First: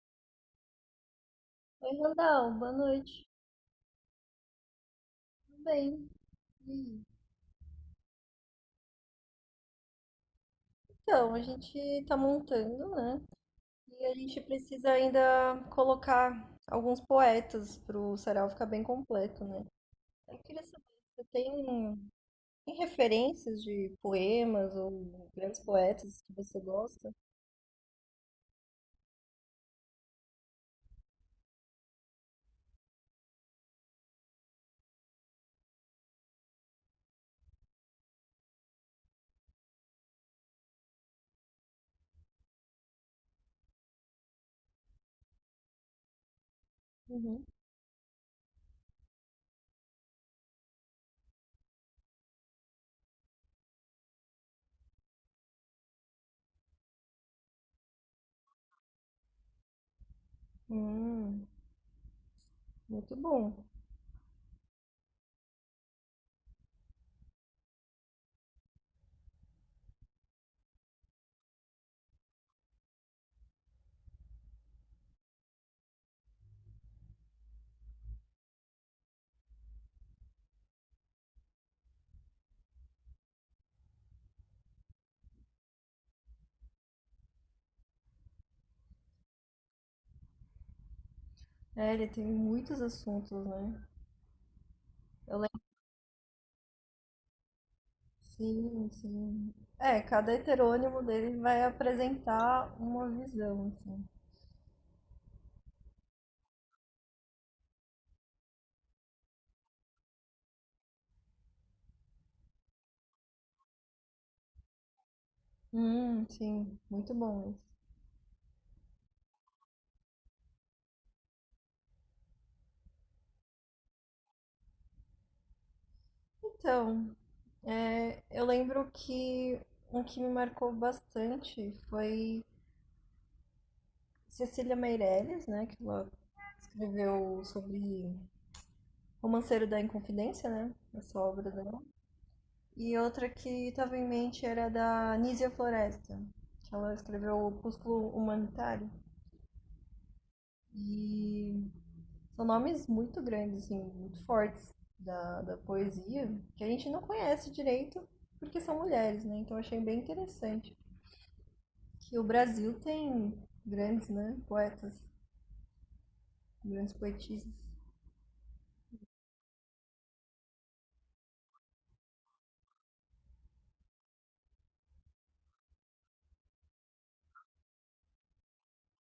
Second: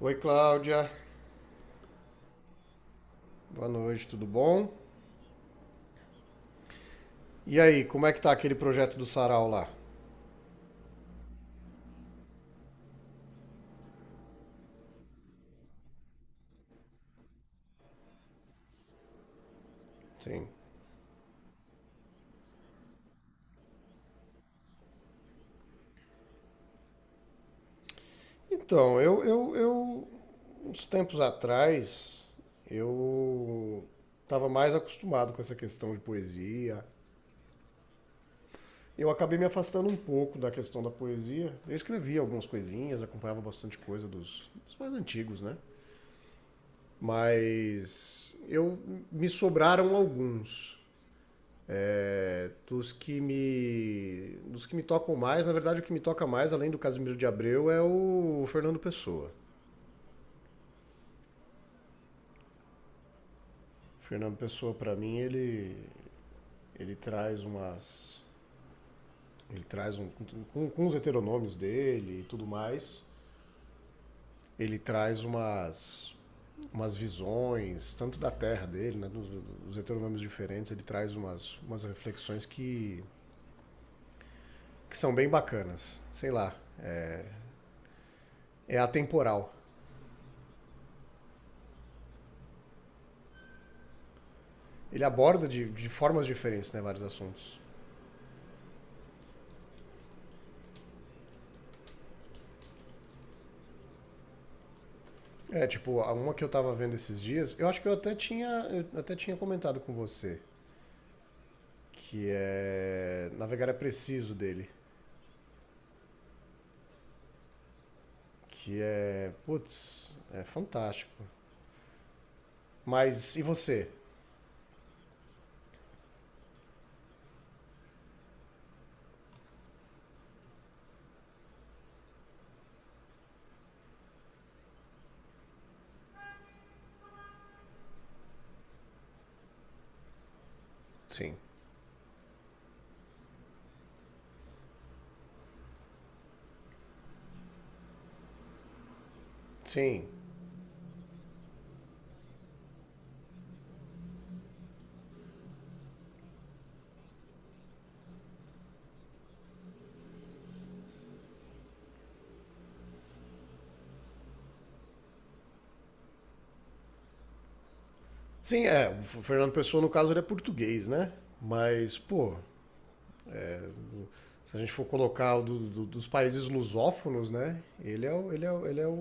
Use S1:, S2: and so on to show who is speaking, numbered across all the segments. S1: Oi, Cláudia.
S2: Oi, Randall, boa noite.
S1: Boa noite, tudo bom?
S2: Tudo bem? E aí?
S1: E aí, como é que tá aquele projeto do Sarau lá?
S2: Então, a gente está montando, né? E a gente precisa ainda colocar alguns poetas para o sarau ficar bem completo, né? Eu
S1: Sim.
S2: queria saber, se você tem referências de poemas ou grandes poetas que você gosta?
S1: Então, eu uns tempos atrás, eu estava mais acostumado com essa questão de poesia. Eu acabei me afastando um pouco da questão da poesia. Eu escrevia algumas coisinhas, acompanhava bastante coisa dos mais antigos, né?
S2: Uhum.
S1: Mas eu me sobraram alguns. Dos que me tocam mais, na verdade o que me toca mais, além do Casimiro de Abreu, é o Fernando Pessoa.
S2: Hum, muito bom.
S1: O Fernando Pessoa, para mim, ele traz umas. Ele traz um. Com os heteronômios dele e tudo mais, ele traz umas. Umas visões, tanto da terra dele, né? Dos heteronômios diferentes, ele traz umas, umas reflexões que são bem bacanas. Sei lá. É atemporal.
S2: É, ele tem muitos assuntos, né?
S1: Ele
S2: Eu
S1: aborda
S2: lembro,
S1: de formas diferentes, né, vários assuntos.
S2: sim, sim. É, cada heterônimo dele vai apresentar uma visão, assim.
S1: É, tipo, a uma que eu tava vendo esses dias, eu acho que eu até tinha comentado com você, que é Navegar é Preciso dele,
S2: Sim, muito bom isso.
S1: que é, putz, é fantástico. Mas e você?
S2: Então, é, eu lembro que um que me marcou bastante foi Cecília Meirelles, né? Que ela escreveu sobre Romanceiro da Inconfidência, né? Essa
S1: Sim.
S2: obra dela. E outra que estava em mente era da Nízia Floresta, que ela escreveu Opúsculo Humanitário.
S1: Sim.
S2: E são nomes muito grandes, assim, muito fortes da poesia, que a gente não conhece direito porque são mulheres, né? Então eu achei bem interessante que o Brasil tem grandes, né, poetas, grandes poetisas.
S1: Sim, é, o Fernando Pessoa no caso ele é português, né? Mas, pô, se a gente for colocar o dos países lusófonos, né? Ele é o, ele é o, ele é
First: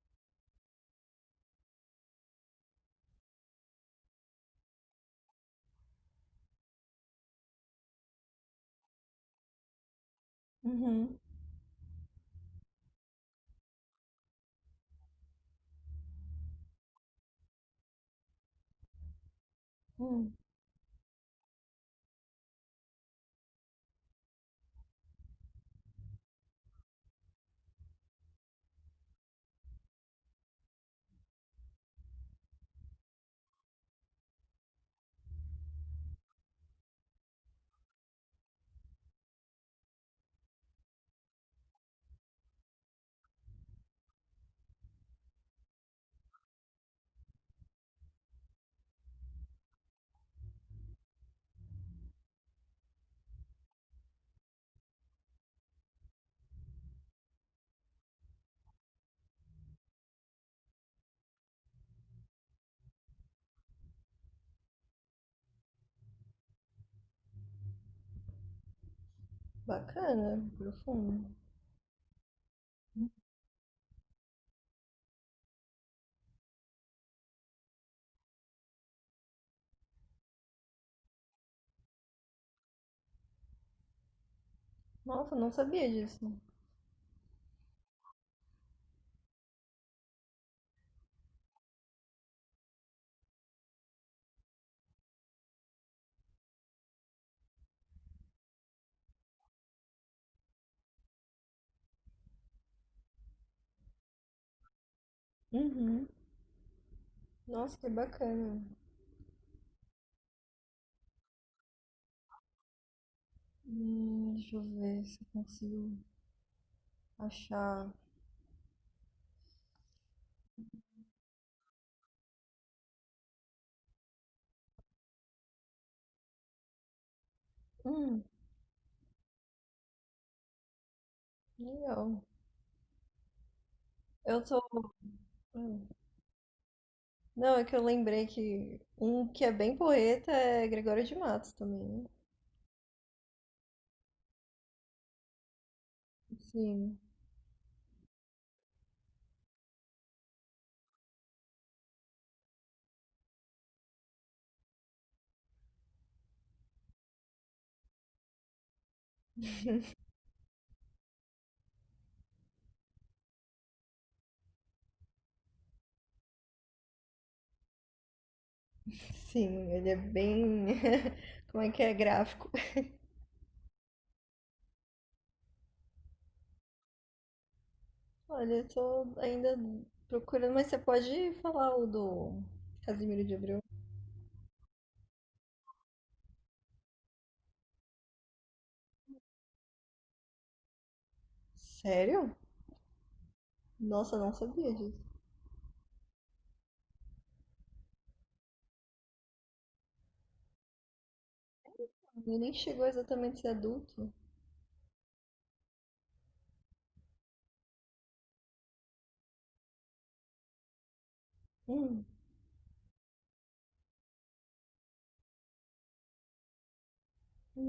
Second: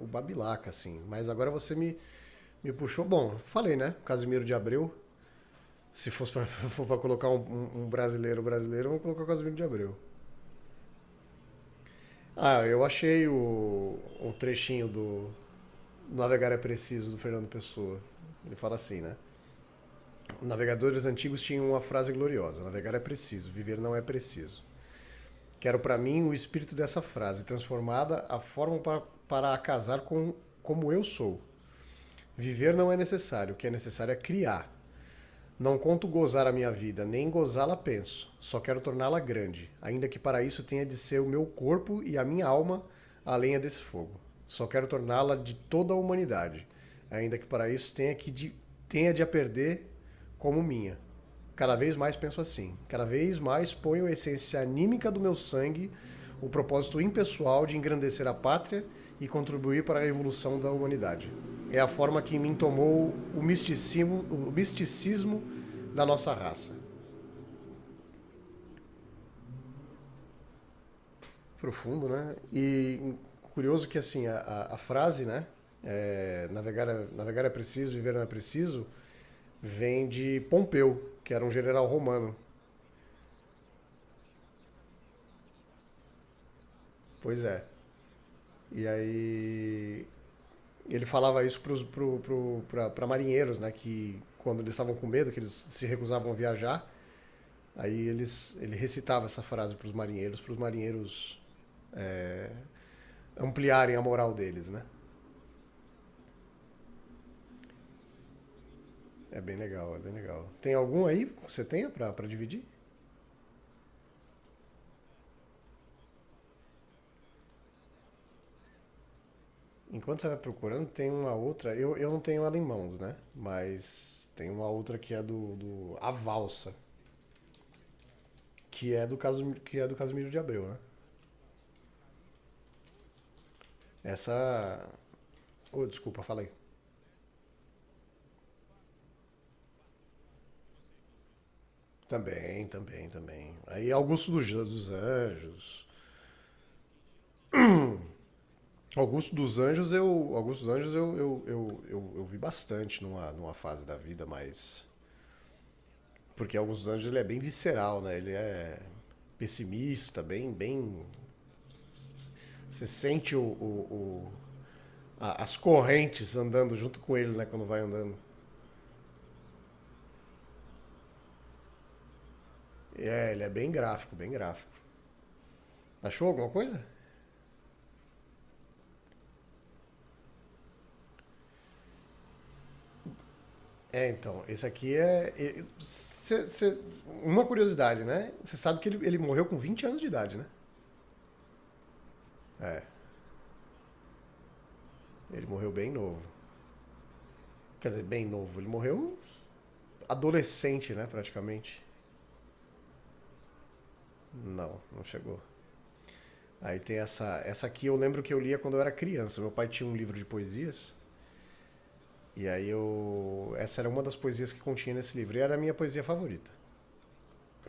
S1: o Babilaca, assim. Mas agora me puxou. Bom, falei, né? Casimiro de Abreu. Se fosse pra, For pra colocar um brasileiro brasileiro, eu vou colocar o Casimiro de Abreu.
S2: Uhum.
S1: Ah, eu achei o trechinho do Navegar é Preciso, do Fernando Pessoa. Ele fala assim, né?
S2: Hum,
S1: Navegadores antigos tinham uma frase gloriosa: navegar é preciso, viver não é preciso. Quero para mim o espírito dessa frase, transformada a forma para a casar com como eu sou. Viver não é necessário, o que é necessário é criar. Não conto gozar a minha vida, nem gozá-la penso. Só quero torná-la grande, ainda que para isso tenha de ser o meu corpo e a minha alma a lenha desse fogo. Só quero torná-la de toda a humanidade, ainda que para isso tenha de a perder como minha. Cada vez mais penso assim. Cada vez mais ponho a essência anímica do meu sangue, o propósito impessoal de engrandecer a pátria e contribuir para a evolução da humanidade é a forma que em mim tomou o misticismo da nossa raça.
S2: bacana, profundo.
S1: Profundo, né? E curioso que assim a frase, né? Navegar é preciso, viver não é preciso, vem de Pompeu, que era um general romano.
S2: Nossa, não sabia disso.
S1: Pois é. E aí ele falava isso para pro, marinheiros, né? Que quando eles estavam com medo, que eles se recusavam a viajar, ele recitava essa frase para os marinheiros é, ampliarem a moral deles, né?
S2: Uhum. Nossa, que bacana.
S1: É bem legal, é bem legal. Tem algum aí que você tenha pra dividir?
S2: Deixa eu ver se eu consigo achar.
S1: Enquanto você vai procurando, tem uma outra. Eu não tenho ela em mãos, né? Mas tem uma outra que é do A Valsa,
S2: Hum,
S1: que é do Casimiro de Abreu, né?
S2: legal. Eu tô.
S1: Essa. Oh,
S2: Hum.
S1: desculpa, falei.
S2: Não, é que eu lembrei que um que é bem porreta é Gregório de Matos também, né?
S1: Também, também, também. Aí Augusto dos Anjos.
S2: Sim,
S1: Augusto dos Anjos eu vi bastante numa, numa fase da vida mais. Porque Alguns Anjos ele é bem visceral, né? Ele é pessimista, bem, bem. Você sente as correntes andando junto com ele, né? Quando vai andando.
S2: sim, ele é bem. Como é que é? Gráfico.
S1: É, ele é bem gráfico, bem gráfico. Achou alguma coisa?
S2: Olha, eu tô ainda procurando, mas você pode falar o do Casimiro de Abreu?
S1: É, então, esse aqui é. E- cê- cê- uma curiosidade, né? Você sabe que ele morreu com 20 anos de idade, né?
S2: Sério? Nossa, não sabia disso.
S1: Ele morreu bem novo. Quer dizer, bem novo. Ele morreu adolescente, né? Praticamente.
S2: Ele nem chegou exatamente a ser adulto.
S1: Não, não chegou. Aí tem essa. Essa aqui eu lembro que eu lia quando eu era criança. Meu pai tinha um livro de poesias.
S2: Hum,
S1: E aí eu. Essa era uma das poesias que continha nesse livro. E era a minha poesia favorita.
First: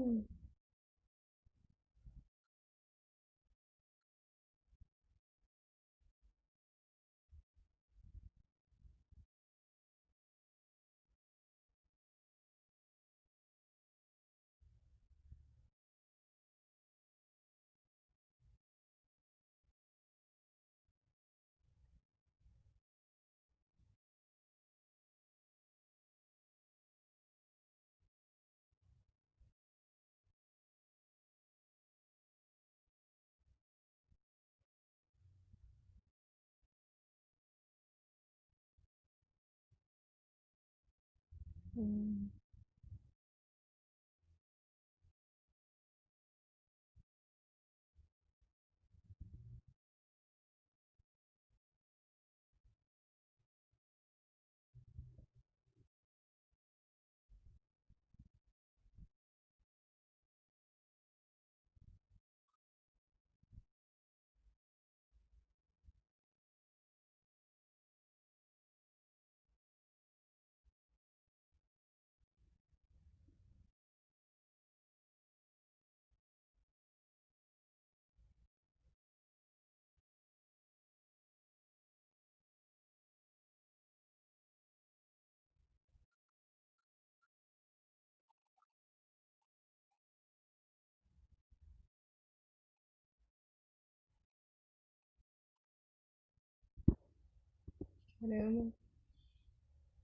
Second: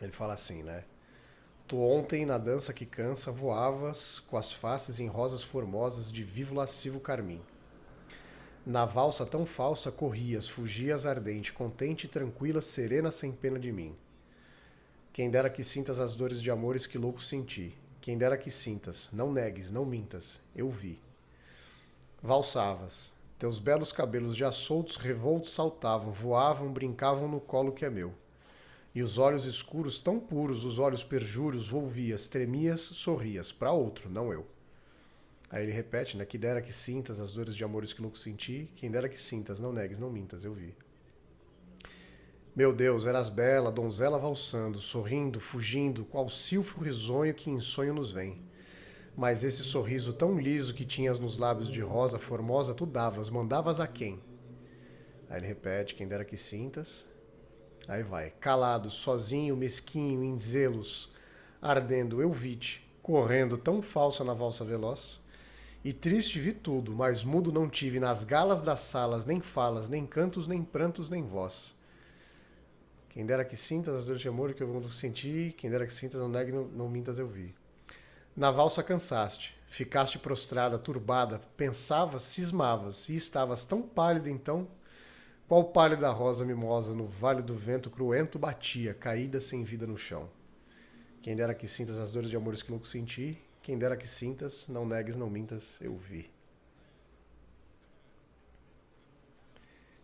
S1: Ele fala assim, né? Tu ontem, na dança que cansa, voavas com as faces em rosas formosas de vivo lascivo carmim. Na valsa tão falsa corrias, fugias ardente, contente, tranquila, serena, sem pena de mim. Quem dera que sintas as dores de amores que louco senti. Quem dera que sintas, não negues, não mintas, eu vi. Valsavas teus belos cabelos já soltos revoltos saltavam voavam brincavam no colo que é meu e os olhos escuros tão puros os olhos perjuros volvias tremias sorrias pra outro não eu. Aí ele repete, né, que dera que sintas as dores de amores que louco senti, quem dera que sintas, não negues, não mintas, eu vi.
S2: hum.
S1: Meu Deus, eras bela, donzela valsando, sorrindo, fugindo, qual silfo risonho que em sonho nos vem. Mas esse sorriso tão liso que tinhas nos lábios de rosa formosa, tu davas, mandavas a quem? Aí ele repete, quem dera que sintas. Aí vai. Calado, sozinho, mesquinho, em zelos, ardendo, eu vi-te, correndo tão falsa na valsa veloz. E triste vi tudo, mas mudo não tive nas galas das salas, nem falas, nem cantos, nem prantos, nem voz. Quem dera que sintas as dores de amor que eu senti, quem dera que sintas, não negue, não, não mintas, eu vi. Na valsa cansaste, ficaste prostrada, turbada, pensavas, cismavas, e estavas tão pálida então. Qual pálida rosa mimosa no vale do vento cruento batia, caída sem vida no chão? Quem dera que sintas as dores de amores que louco senti, quem dera que sintas, não negues, não mintas, eu vi.
S2: Caramba.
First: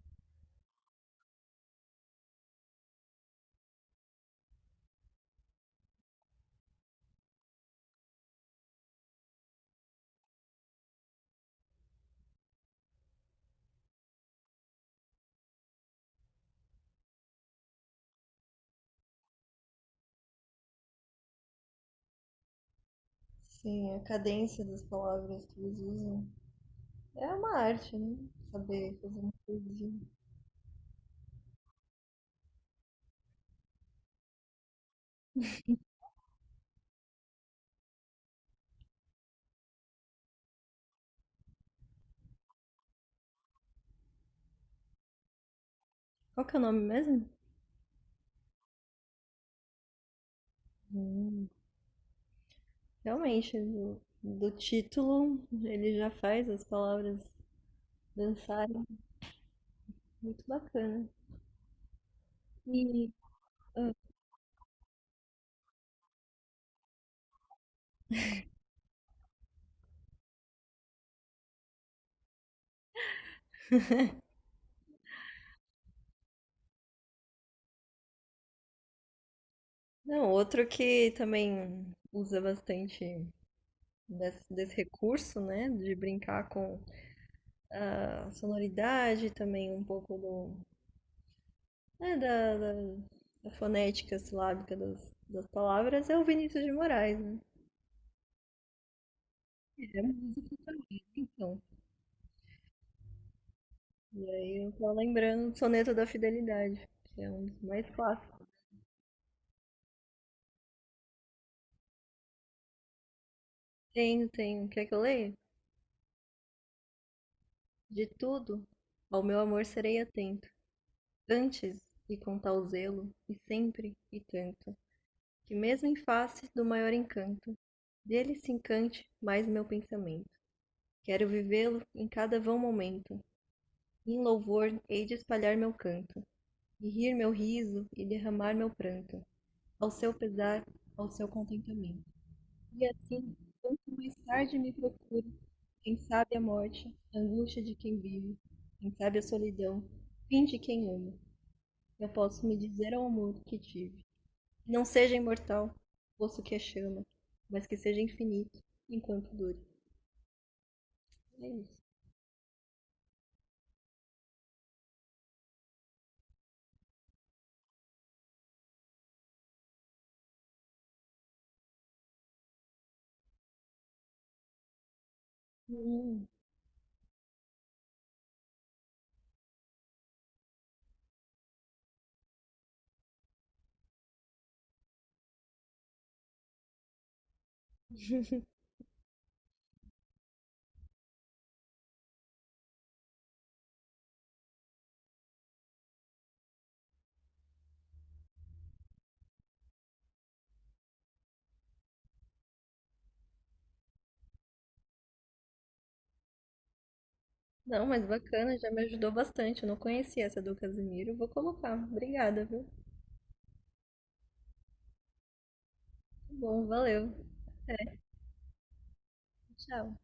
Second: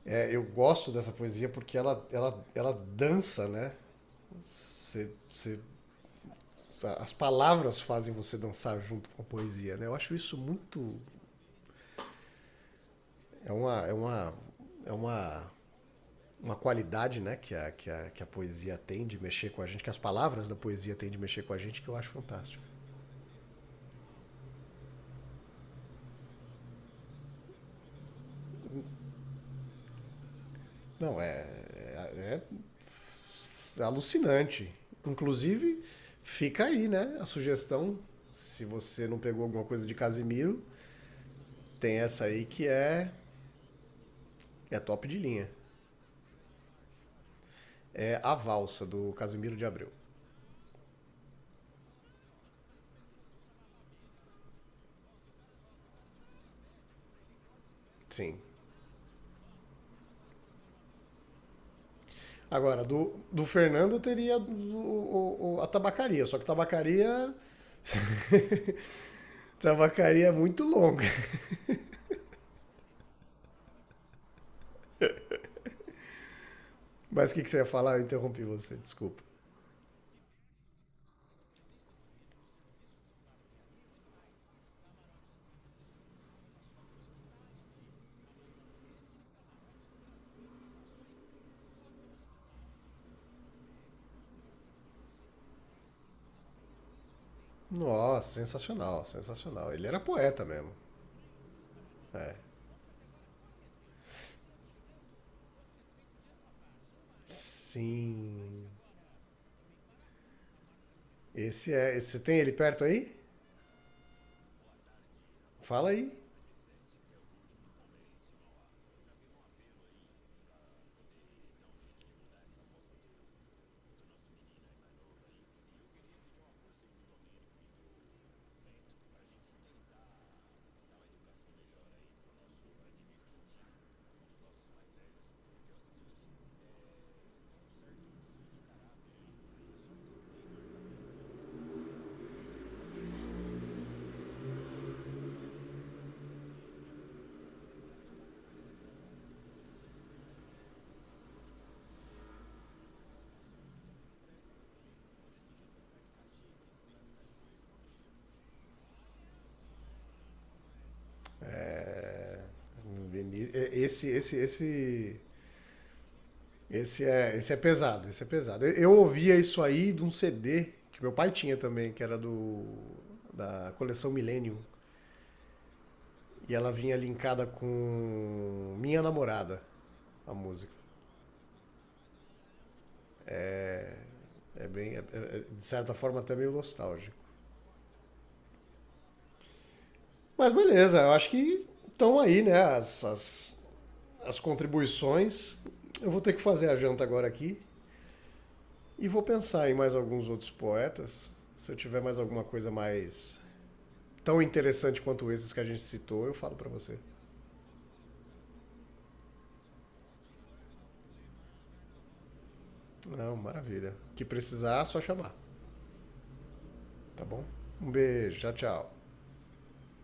S1: É, eu gosto dessa poesia porque ela dança, né? Você, você, as palavras fazem você dançar junto com a poesia, né? Eu acho isso muito. É uma, é uma, é uma, uma qualidade, né? Que a poesia tem de mexer com a gente, que as palavras da poesia tem de mexer com a gente, que eu acho fantástico.
S2: Sim, a cadência das palavras que eles usam. É uma arte, né? Saber fazer um poesia.
S1: Não, é, é alucinante. Inclusive, fica aí, né? A sugestão, se você não pegou alguma coisa de Casimiro, tem essa aí que é top de linha.
S2: Qual que é o nome mesmo?
S1: É a valsa do Casimiro de Abreu.
S2: Hum, realmente, do título ele já faz as palavras
S1: Sim.
S2: dançarem, muito bacana.
S1: Agora,
S2: E
S1: do Fernando
S2: ah,
S1: eu teria a tabacaria, só que tabacaria. Tabacaria é muito longa. Mas que você ia falar? Eu interrompi você, desculpa.
S2: não, outro que também usa bastante desse recurso, né, de brincar com a sonoridade, também um pouco do, é, da fonética silábica das palavras, é o Vinícius de Moraes, né?
S1: Nossa, sensacional, sensacional. Ele era
S2: É
S1: poeta
S2: música
S1: mesmo.
S2: também, então.
S1: É.
S2: E aí eu tô lembrando do Soneto da Fidelidade, que é um dos mais clássicos.
S1: Sim. Esse é. Você tem ele perto aí?
S2: Tenho, tenho. Quer que eu leia?
S1: Fala aí.
S2: De tudo, ao meu amor serei atento, antes e com tal zelo, e sempre e tanto, que mesmo em face do maior encanto, dele se encante mais meu pensamento. Quero vivê-lo em cada vão momento, e em louvor hei de espalhar meu canto, e rir meu riso e derramar meu pranto, ao seu pesar, ao seu contentamento. E assim, quanto mais tarde me procure, quem sabe a morte, a angústia de quem vive, quem sabe a solidão, fim de quem ama. Eu posso me dizer ao amor que tive. Não seja imortal, poço que a chama, mas que seja infinito enquanto dure. É isso.
S1: Veni- é, Esse, esse, esse, esse é pesado. Esse é pesado. Eu ouvia isso aí de um CD que meu pai tinha também, que era do da coleção Millennium.
S2: Hum.
S1: E ela vinha linkada com Minha Namorada, a música. É bem, de certa forma até meio nostálgico. Mas beleza, eu acho que estão aí, né? As contribuições. Eu vou ter que fazer a janta agora aqui. E vou pensar em mais alguns outros poetas. Se eu tiver mais alguma coisa mais tão interessante quanto esses que a gente citou, eu falo para você.
S2: Não, mas bacana, já me ajudou bastante. Eu não conhecia essa do Casimiro. Vou colocar. Obrigada, viu? Tá.
S1: Não, maravilha. O que precisar, é só chamar,
S2: Bom, valeu.
S1: tá bom? Um beijo, tchau, tchau.
S2: Tchau.